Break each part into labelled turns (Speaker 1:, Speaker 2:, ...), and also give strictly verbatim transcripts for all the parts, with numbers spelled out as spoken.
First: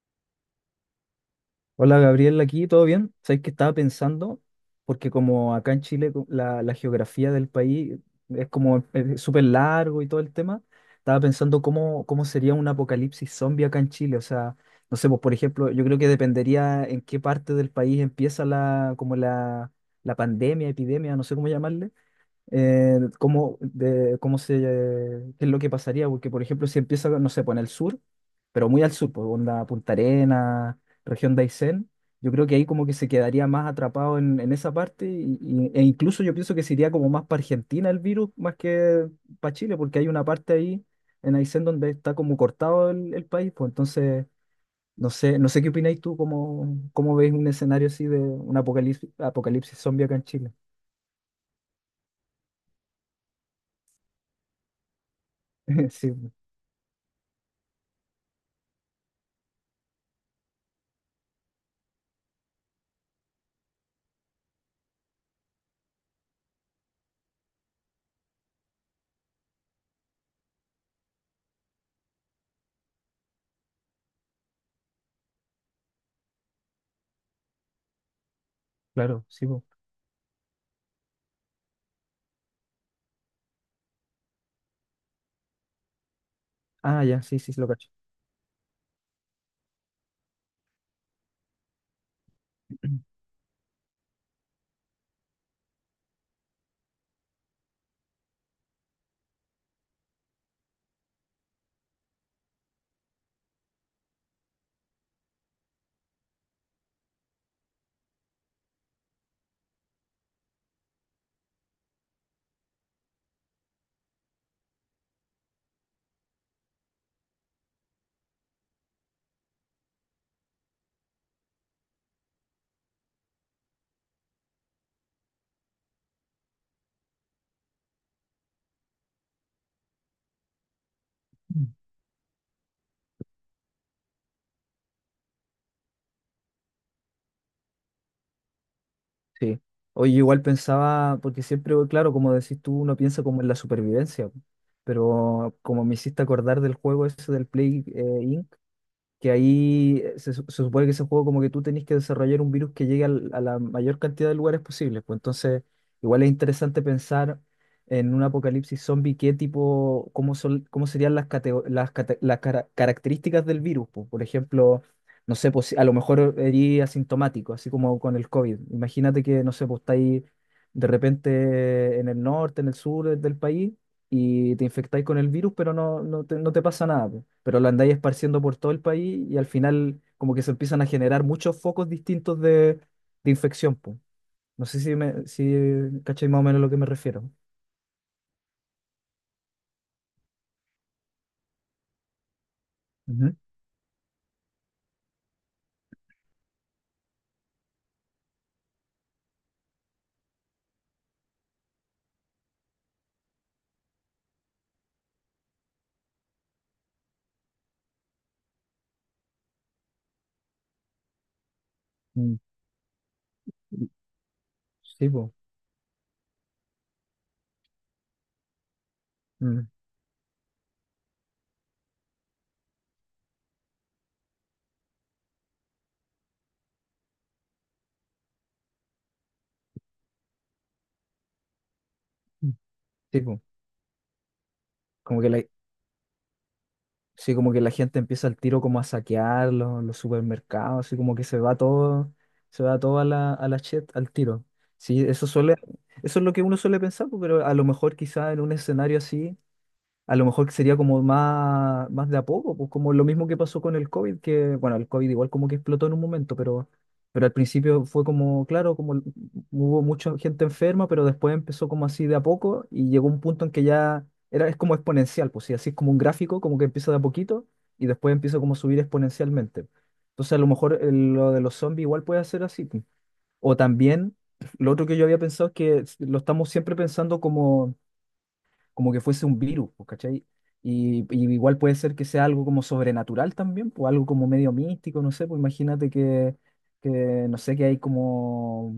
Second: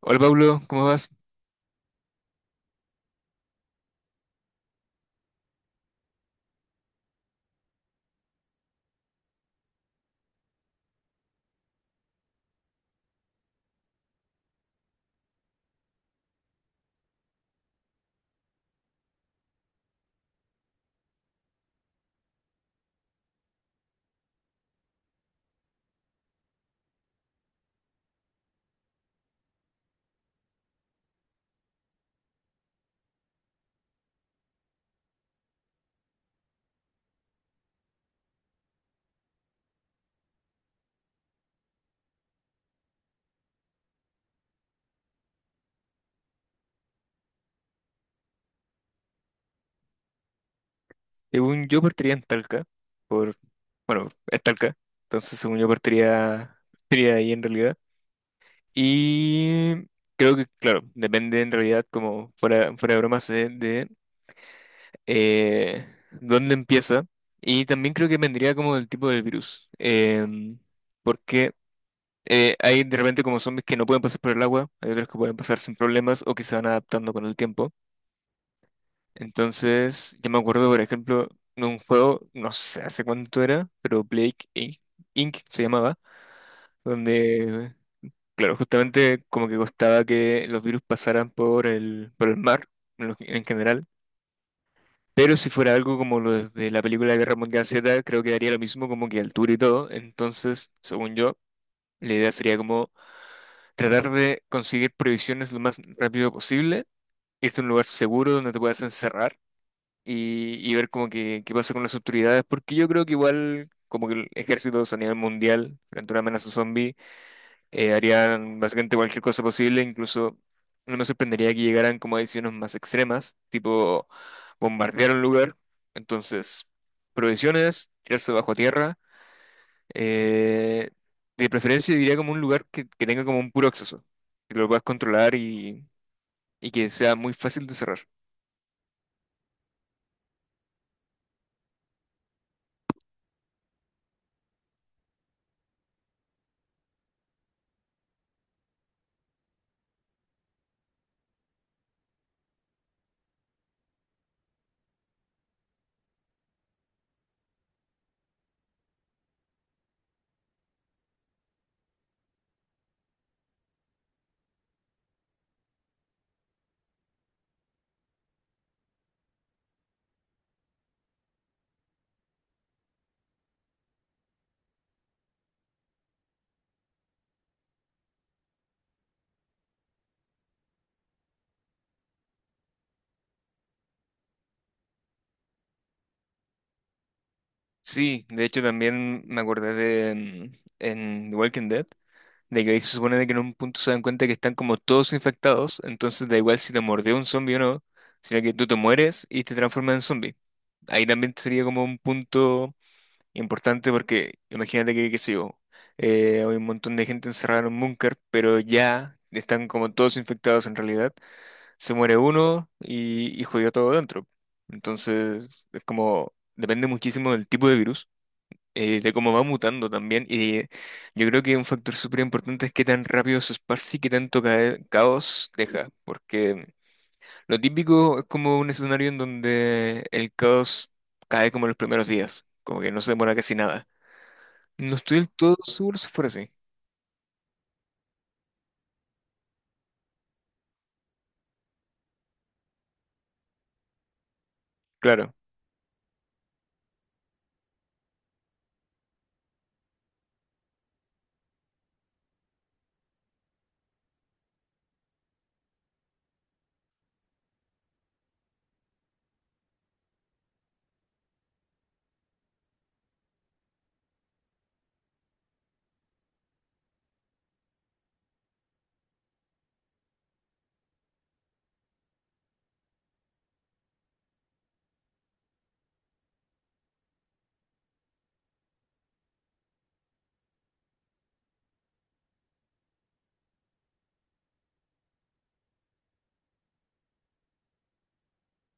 Speaker 1: Hola Pablo, ¿cómo vas?
Speaker 2: Hola Gabriel, aquí, ¿todo bien? Sabes que estaba pensando, porque como acá en Chile co- la, la geografía del país es como eh, súper largo y todo el tema. Estaba pensando cómo, cómo sería un apocalipsis zombie acá en Chile. O sea, no sé, pues por ejemplo, yo creo que dependería en qué parte del país empieza la, como la, la pandemia, epidemia, no sé cómo llamarle eh, cómo, de, cómo se, qué es lo que pasaría, porque por ejemplo si empieza, no sé, pues en el sur, pero muy al sur, pues onda Punta Arenas, región de Aysén, yo creo que ahí como que se quedaría más atrapado en, en esa parte y- y- e incluso yo pienso que se iría como más para Argentina el virus, más que para Chile, porque hay una parte ahí en Aysén donde está como cortado el, el país, pues entonces... No sé, no sé qué opináis tú, cómo, cómo veis un escenario así de un apocalipsis, apocalipsis zombie acá en Chile.
Speaker 1: Según yo partiría en Talca, por, bueno, es Talca, entonces según yo
Speaker 2: Sí,
Speaker 1: partiría, partiría ahí en realidad. Y creo que, claro, depende en realidad, como fuera, fuera de bromas, de, de, eh, dónde empieza. Y también creo que vendría como del tipo del virus, em, porque eh, hay de repente como zombies que no pueden pasar por el agua, hay otros que pueden pasar sin problemas o que se van adaptando con el tiempo.
Speaker 2: claro, sí.
Speaker 1: Entonces, yo me acuerdo, por ejemplo, de un juego, no sé hace cuánto era, pero Blake Inc Inc se llamaba,
Speaker 2: Ah, ya, sí, sí, sí, lo
Speaker 1: donde,
Speaker 2: cacho.
Speaker 1: claro, justamente como que costaba que los virus pasaran por el, por el mar en lo- en general. Pero si fuera algo como lo de la película Guerra Mundial Z, creo que daría lo mismo, como que altura y todo. Entonces, según yo, la idea sería como tratar de conseguir provisiones lo más rápido posible, irte a un lugar seguro donde te puedas encerrar y, y ver como que qué pasa con las autoridades, porque yo creo que igual como que el ejército a nivel mundial, frente a una amenaza zombie, eh, harían básicamente cualquier cosa posible, incluso no me sorprendería que llegaran como a decisiones más extremas, tipo bombardear un lugar, entonces provisiones, tirarse bajo tierra, eh, de preferencia diría como un lugar que, que tenga como un puro acceso, que lo puedas controlar y, y que sea muy fácil de cerrar.
Speaker 2: Sí. Oye, igual pensaba, porque siempre, claro, como decís tú, uno piensa como en la supervivencia, po. Pero como me hiciste acordar del juego ese del Play eh, inc, que ahí eh, se, su- se supone que ese juego como que tú tenés que desarrollar un virus que llegue al- a la mayor cantidad de lugares posibles. Pues entonces, igual es interesante pensar en un apocalipsis zombie, qué tipo, cómo son, cómo serían las, catego- las, cate- las cara- características del virus, pues. Por ejemplo, no sé, pues, si- a lo mejor eres asintomático, así como con el COVID. Imagínate que, no sé, pues está ahí de repente en el norte, en el sur del país y te infectáis con el virus, pero no, no te, no te pasa nada, po. Pero lo andáis esparciendo por todo el país y al final como que se empiezan a generar muchos focos distintos de, de infección, po. No sé si, me, si cacháis más o menos a lo que me refiero.
Speaker 1: Sí, de hecho también me acordé de mm, en The Walking Dead, de que ahí se supone de que
Speaker 2: Ujú.
Speaker 1: en un punto se dan cuenta que están como todos infectados, entonces da igual si te mordió un zombie o no, sino que tú te mueres y te transformas en zombie. Ahí también sería como un punto importante porque imagínate que, qué sé yo, eh, hay un montón de gente encerrada en un búnker, pero ya están como todos infectados en realidad, se muere
Speaker 2: Mm.
Speaker 1: uno y, y jodió todo dentro.
Speaker 2: Sí, po.
Speaker 1: Entonces, es como, depende muchísimo del tipo de virus eh, de cómo va
Speaker 2: Mm.
Speaker 1: mutando también. Y yo creo que un factor súper importante es qué tan rápido se esparce y qué tanto ca- caos deja. Porque lo típico es como un escenario en donde el caos cae como en los primeros días,
Speaker 2: Mm.
Speaker 1: como que no se
Speaker 2: Sí,
Speaker 1: demora
Speaker 2: po.
Speaker 1: casi nada. No estoy
Speaker 2: Como que
Speaker 1: del
Speaker 2: la,
Speaker 1: todo seguro si fuera así.
Speaker 2: sí, como que la gente empieza al tiro como a saquear los, los supermercados, así como que se va todo, se va todo a la, a la chet al tiro. Sí, eso
Speaker 1: Claro,
Speaker 2: suele, eso es lo que uno suele pensar, po, pero a lo mejor quizá en un escenario así a lo mejor sería como más, más de a poco, pues como lo mismo que pasó con el COVID, que bueno, el COVID igual como que explotó en un momento, pero, pero al principio fue como, claro, como hubo mucha gente enferma, pero después empezó como así de a poco y llegó un punto en que ya era, es como exponencial, pues sí, así es como un gráfico, como que empieza de a poquito y después empieza como a subir exponencialmente. Entonces a lo mejor eh, lo de los zombies igual puede ser así, pues. O también, lo otro que yo había pensado es que lo estamos siempre pensando como como que fuese un virus, pues, ¿cachai? Y, y igual puede ser que sea algo como sobrenatural también, pues algo como medio místico, no sé, pues imagínate que, que no sé, que hay como,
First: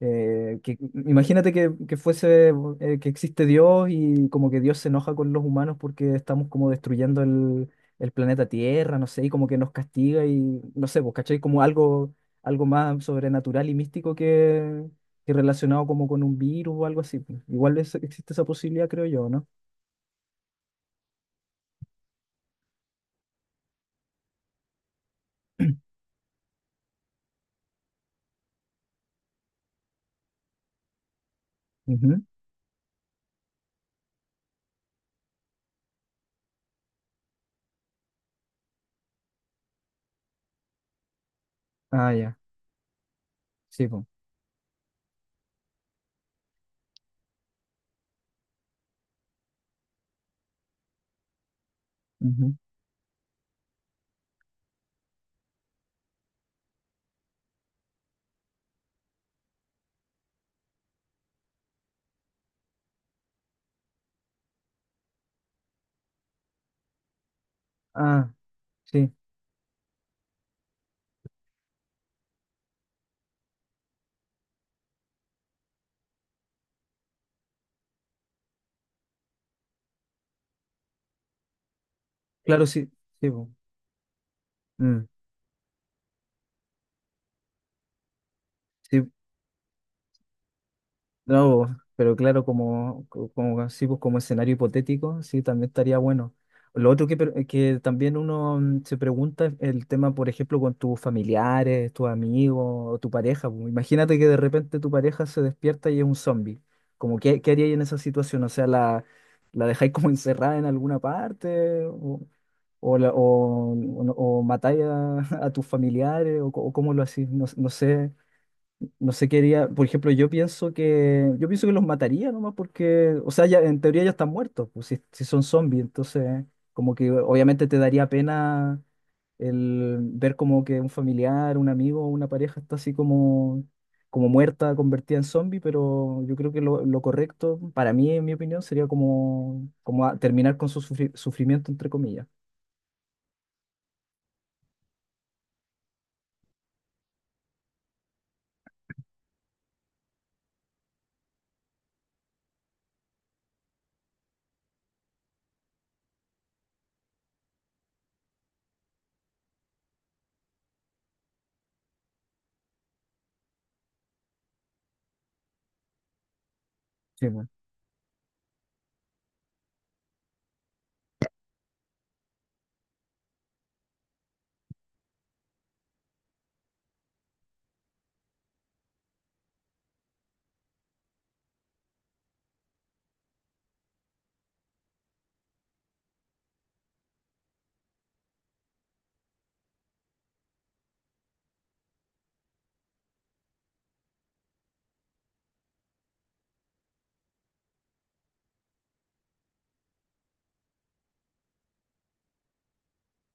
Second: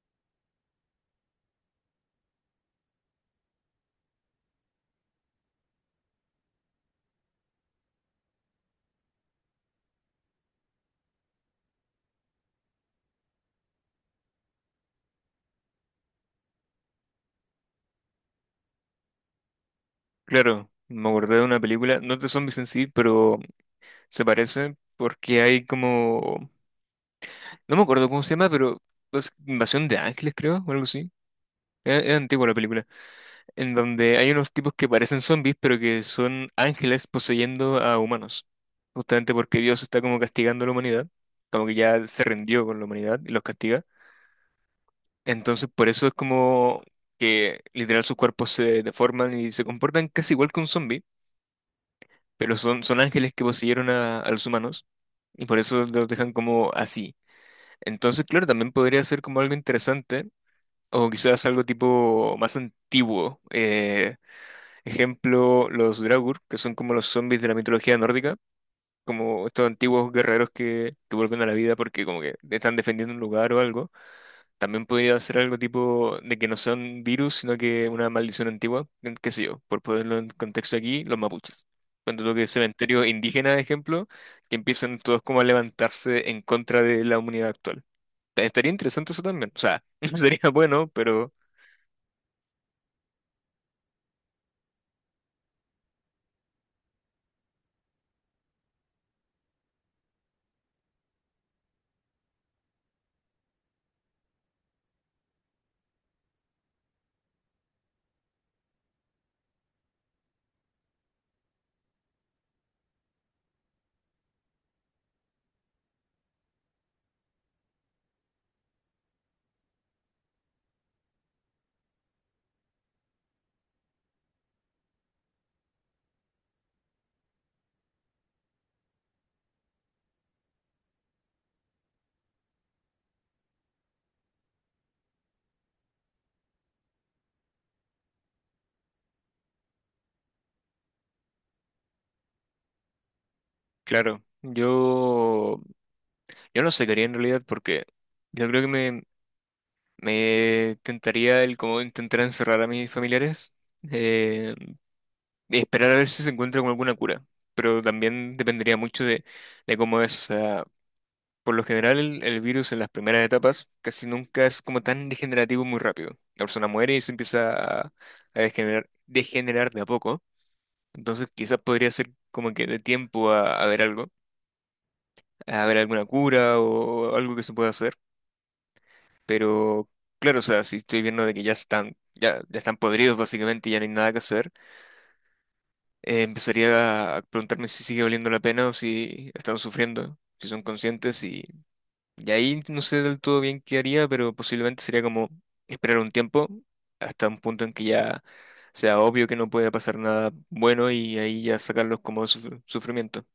Speaker 2: eh, que, imagínate que, que fuese, eh, que existe Dios y como que Dios se enoja con los humanos porque estamos como destruyendo el, el planeta Tierra, no sé, y como que nos castiga y, no sé, pues, ¿cachai? Como algo, algo más sobrenatural y místico que, que relacionado como con un virus o algo así, pues. Igual es- existe esa posibilidad, creo yo, ¿no?
Speaker 1: claro. Me acordé de una película, no es de zombies en sí, pero se parece porque hay como... No me acuerdo cómo se llama, pero es Invasión de Ángeles, creo, o algo así. Es, es
Speaker 2: Ujú.
Speaker 1: antigua la película, en donde hay unos tipos que parecen zombies, pero que son ángeles poseyendo a humanos, justamente porque Dios está como castigando a la humanidad, como que ya
Speaker 2: Ah,
Speaker 1: se
Speaker 2: ya,
Speaker 1: rindió con la humanidad y los castiga.
Speaker 2: sí, po.
Speaker 1: Entonces, por eso es como que literal sus cuerpos se deforman y se comportan casi igual que un zombie,
Speaker 2: Ujú.
Speaker 1: pero son, son ángeles que poseyeron a, a los humanos y por eso los dejan como así. Entonces, claro, también podría ser como algo interesante o quizás algo tipo más antiguo. eh, Ejemplo, los Draugr, que son como los zombies de la mitología
Speaker 2: Ah,
Speaker 1: nórdica,
Speaker 2: sí,
Speaker 1: como estos antiguos guerreros que, que vuelven a la vida porque como que están defendiendo un lugar o algo. También podría ser algo tipo de que no son virus, sino que una maldición antigua, en- qué sé yo, por ponerlo en contexto aquí, los mapuches. Cuando lo que es
Speaker 2: claro, sí,
Speaker 1: cementerio
Speaker 2: sí, po.
Speaker 1: indígena, ejemplo, que empiezan
Speaker 2: Mm,
Speaker 1: todos como a levantarse en contra de la humanidad actual. Estaría
Speaker 2: sí,
Speaker 1: interesante eso también. O sea, sería bueno, pero
Speaker 2: no, po, pero claro, como, co- como, sí, pues, como escenario hipotético, sí, también estaría bueno. Lo otro que, per- que también uno mm, se pregunta es el tema, por ejemplo, con tus familiares, tus amigos o tu pareja, po. Imagínate que de repente tu pareja se despierta y es un zombie. Como, ¿qué, qué haríais en esa situación. O sea, ¿la, la dejáis como encerrada en alguna parte? O, la- o, o no- ¿O matáis a, a tus familiares o, co- o cómo lo hacéis? No, no sé, no sé qué haría. Por ejemplo, yo pienso que yo pienso que los mataría nomás porque, o sea, ya en teoría ya están muertos, pues si, si son zombies, entonces como que obviamente te daría pena el ver como que un familiar, un amigo, una pareja está así como como muerta, convertida en zombie, pero yo creo que lo, lo correcto, para mí, en mi opinión, sería como, como a- terminar con su sufri- sufrimiento, entre comillas.
Speaker 1: claro, yo... Yo no sacaría en realidad porque yo creo que me, me tentaría el como intentar encerrar a mis familiares eh, y esperar a ver si se encuentra con alguna cura. Pero también dependería mucho de, de cómo es. O sea, por lo general el, el virus en las primeras etapas casi nunca es como tan degenerativo muy rápido. La persona muere y se
Speaker 2: Sí,
Speaker 1: empieza a, a degenerar, degenerar de a poco. Entonces quizás podría ser como que de tiempo a, a ver algo, a ver alguna cura o algo que se pueda hacer. Pero claro, o sea, si estoy viendo de que ya están, ya, ya están podridos básicamente, y ya no hay nada que hacer, eh, empezaría a preguntarme si sigue valiendo la pena o si están sufriendo, si son conscientes y, y ahí no sé del todo bien qué haría, pero posiblemente sería como esperar un tiempo hasta un punto en que ya sea obvio que no puede pasar nada bueno y ahí ya sacarlos como de suf- sufrimiento.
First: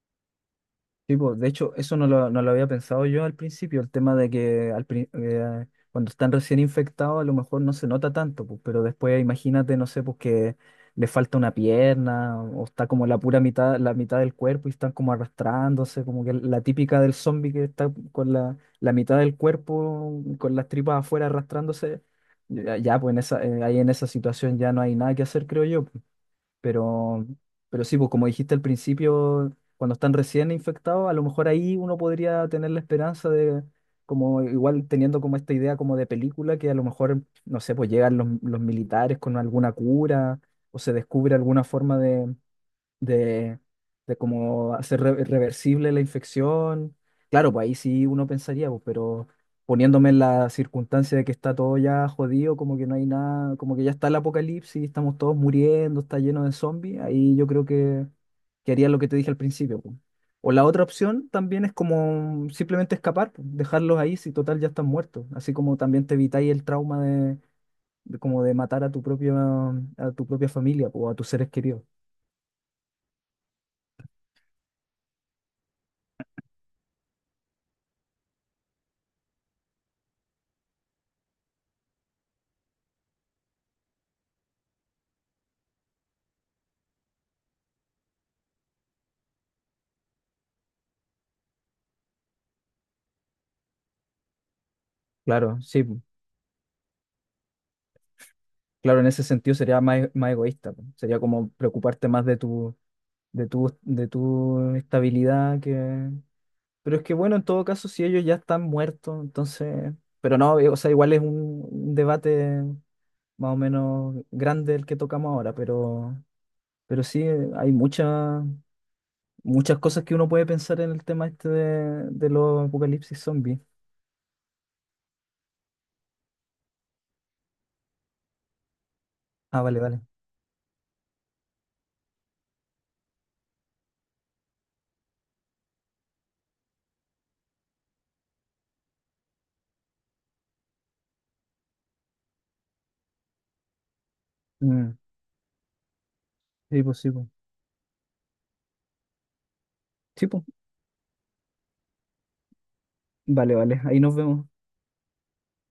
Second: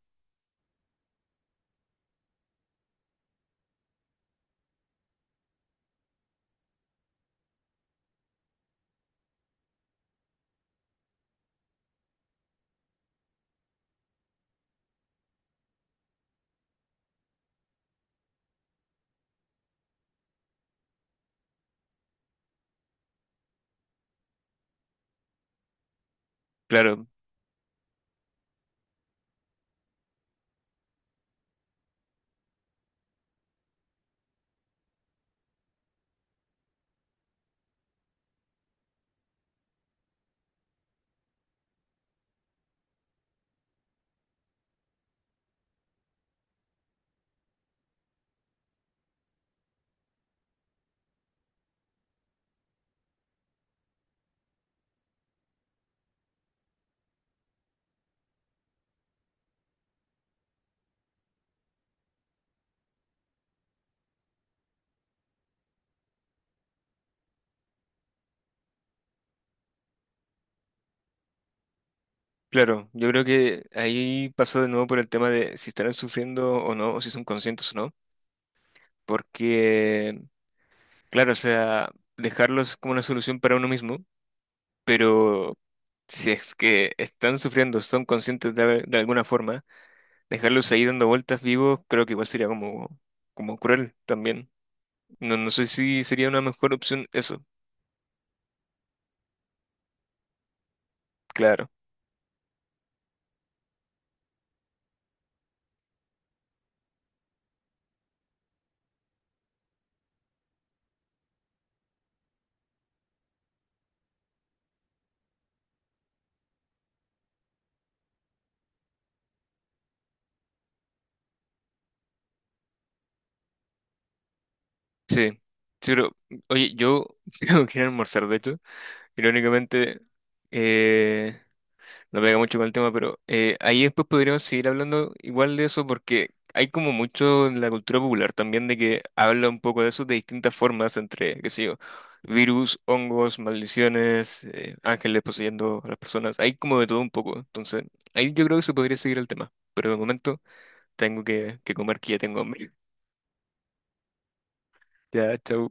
Speaker 2: sí, pues, de hecho, eso no lo, no lo había pensado yo al principio, el tema de que al pri- eh, cuando están recién infectados a lo mejor no se nota tanto, pues, pero después imagínate, no sé, pues que le falta una pierna o está como la pura mitad, la mitad del cuerpo y están como arrastrándose, como que la típica del zombie que está con la, la mitad del cuerpo, con las tripas afuera arrastrándose, ya, ya, pues en esa, eh, ahí en esa situación ya no hay nada que hacer, creo yo.
Speaker 1: Claro.
Speaker 2: Pero, pero sí, pues como dijiste al principio, cuando están recién infectados, a lo mejor ahí uno podría tener la esperanza de, como igual teniendo como esta idea como de película, que a lo mejor, no sé, pues llegan los, los militares con alguna cura o se descubre alguna forma de de, de cómo hacer re- reversible la infección. Claro, pues ahí sí uno pensaría, pues, pero poniéndome en la circunstancia de que está todo ya jodido, como que no hay nada, como que ya está el apocalipsis, estamos todos muriendo, está lleno de zombies, ahí yo creo que, que haría lo que te dije al principio, pues. O la otra opción también es como simplemente escapar, pues, dejarlos ahí si total ya están muertos, así como también te evitáis el trauma de, de como de matar a tu propia, a tu propia familia, pues, o a tus seres queridos.
Speaker 1: Claro, yo creo que ahí pasa de nuevo por el tema de si estarán sufriendo o no, o si son conscientes o no. Porque, claro, o sea, dejarlos como una solución para uno mismo, pero si es que están sufriendo, son conscientes de, al- de alguna forma, dejarlos ahí dando vueltas vivos, creo que igual sería como, como cruel también. No, no
Speaker 2: Claro,
Speaker 1: sé
Speaker 2: sí.
Speaker 1: si sería una mejor opción eso,
Speaker 2: Claro, en ese sentido sería más, e- más egoísta, po. Sería como
Speaker 1: claro.
Speaker 2: preocuparte más de tu, de tu, de tu estabilidad que... Pero es que bueno, en todo caso, si ellos ya están muertos, entonces... Pero no, eh, o sea, igual es un, un debate más o menos grande el que tocamos ahora, pero, pero sí, eh, hay muchas muchas cosas que uno puede pensar en el tema este de, de los apocalipsis zombies.
Speaker 1: Sí, sí, pero, oye, yo tengo que ir a almorzar, de hecho,
Speaker 2: Ah, vale,
Speaker 1: irónicamente,
Speaker 2: vale.
Speaker 1: eh, no pega mucho con el tema, pero eh, ahí después podríamos seguir hablando igual de eso porque hay como mucho en la cultura popular también de que habla un poco de eso de distintas formas entre, qué sé yo, virus, hongos, maldiciones, eh,
Speaker 2: Mm,
Speaker 1: ángeles poseyendo a las personas, hay como
Speaker 2: sí,
Speaker 1: de
Speaker 2: pues
Speaker 1: todo un
Speaker 2: sí, pues.
Speaker 1: poco, entonces ahí yo creo que se podría seguir el tema, pero de
Speaker 2: Sí,
Speaker 1: momento
Speaker 2: pues.
Speaker 1: tengo que, que comer que ya tengo hambre.
Speaker 2: Vale, vale. Ahí nos vemos.
Speaker 1: Ya, chau.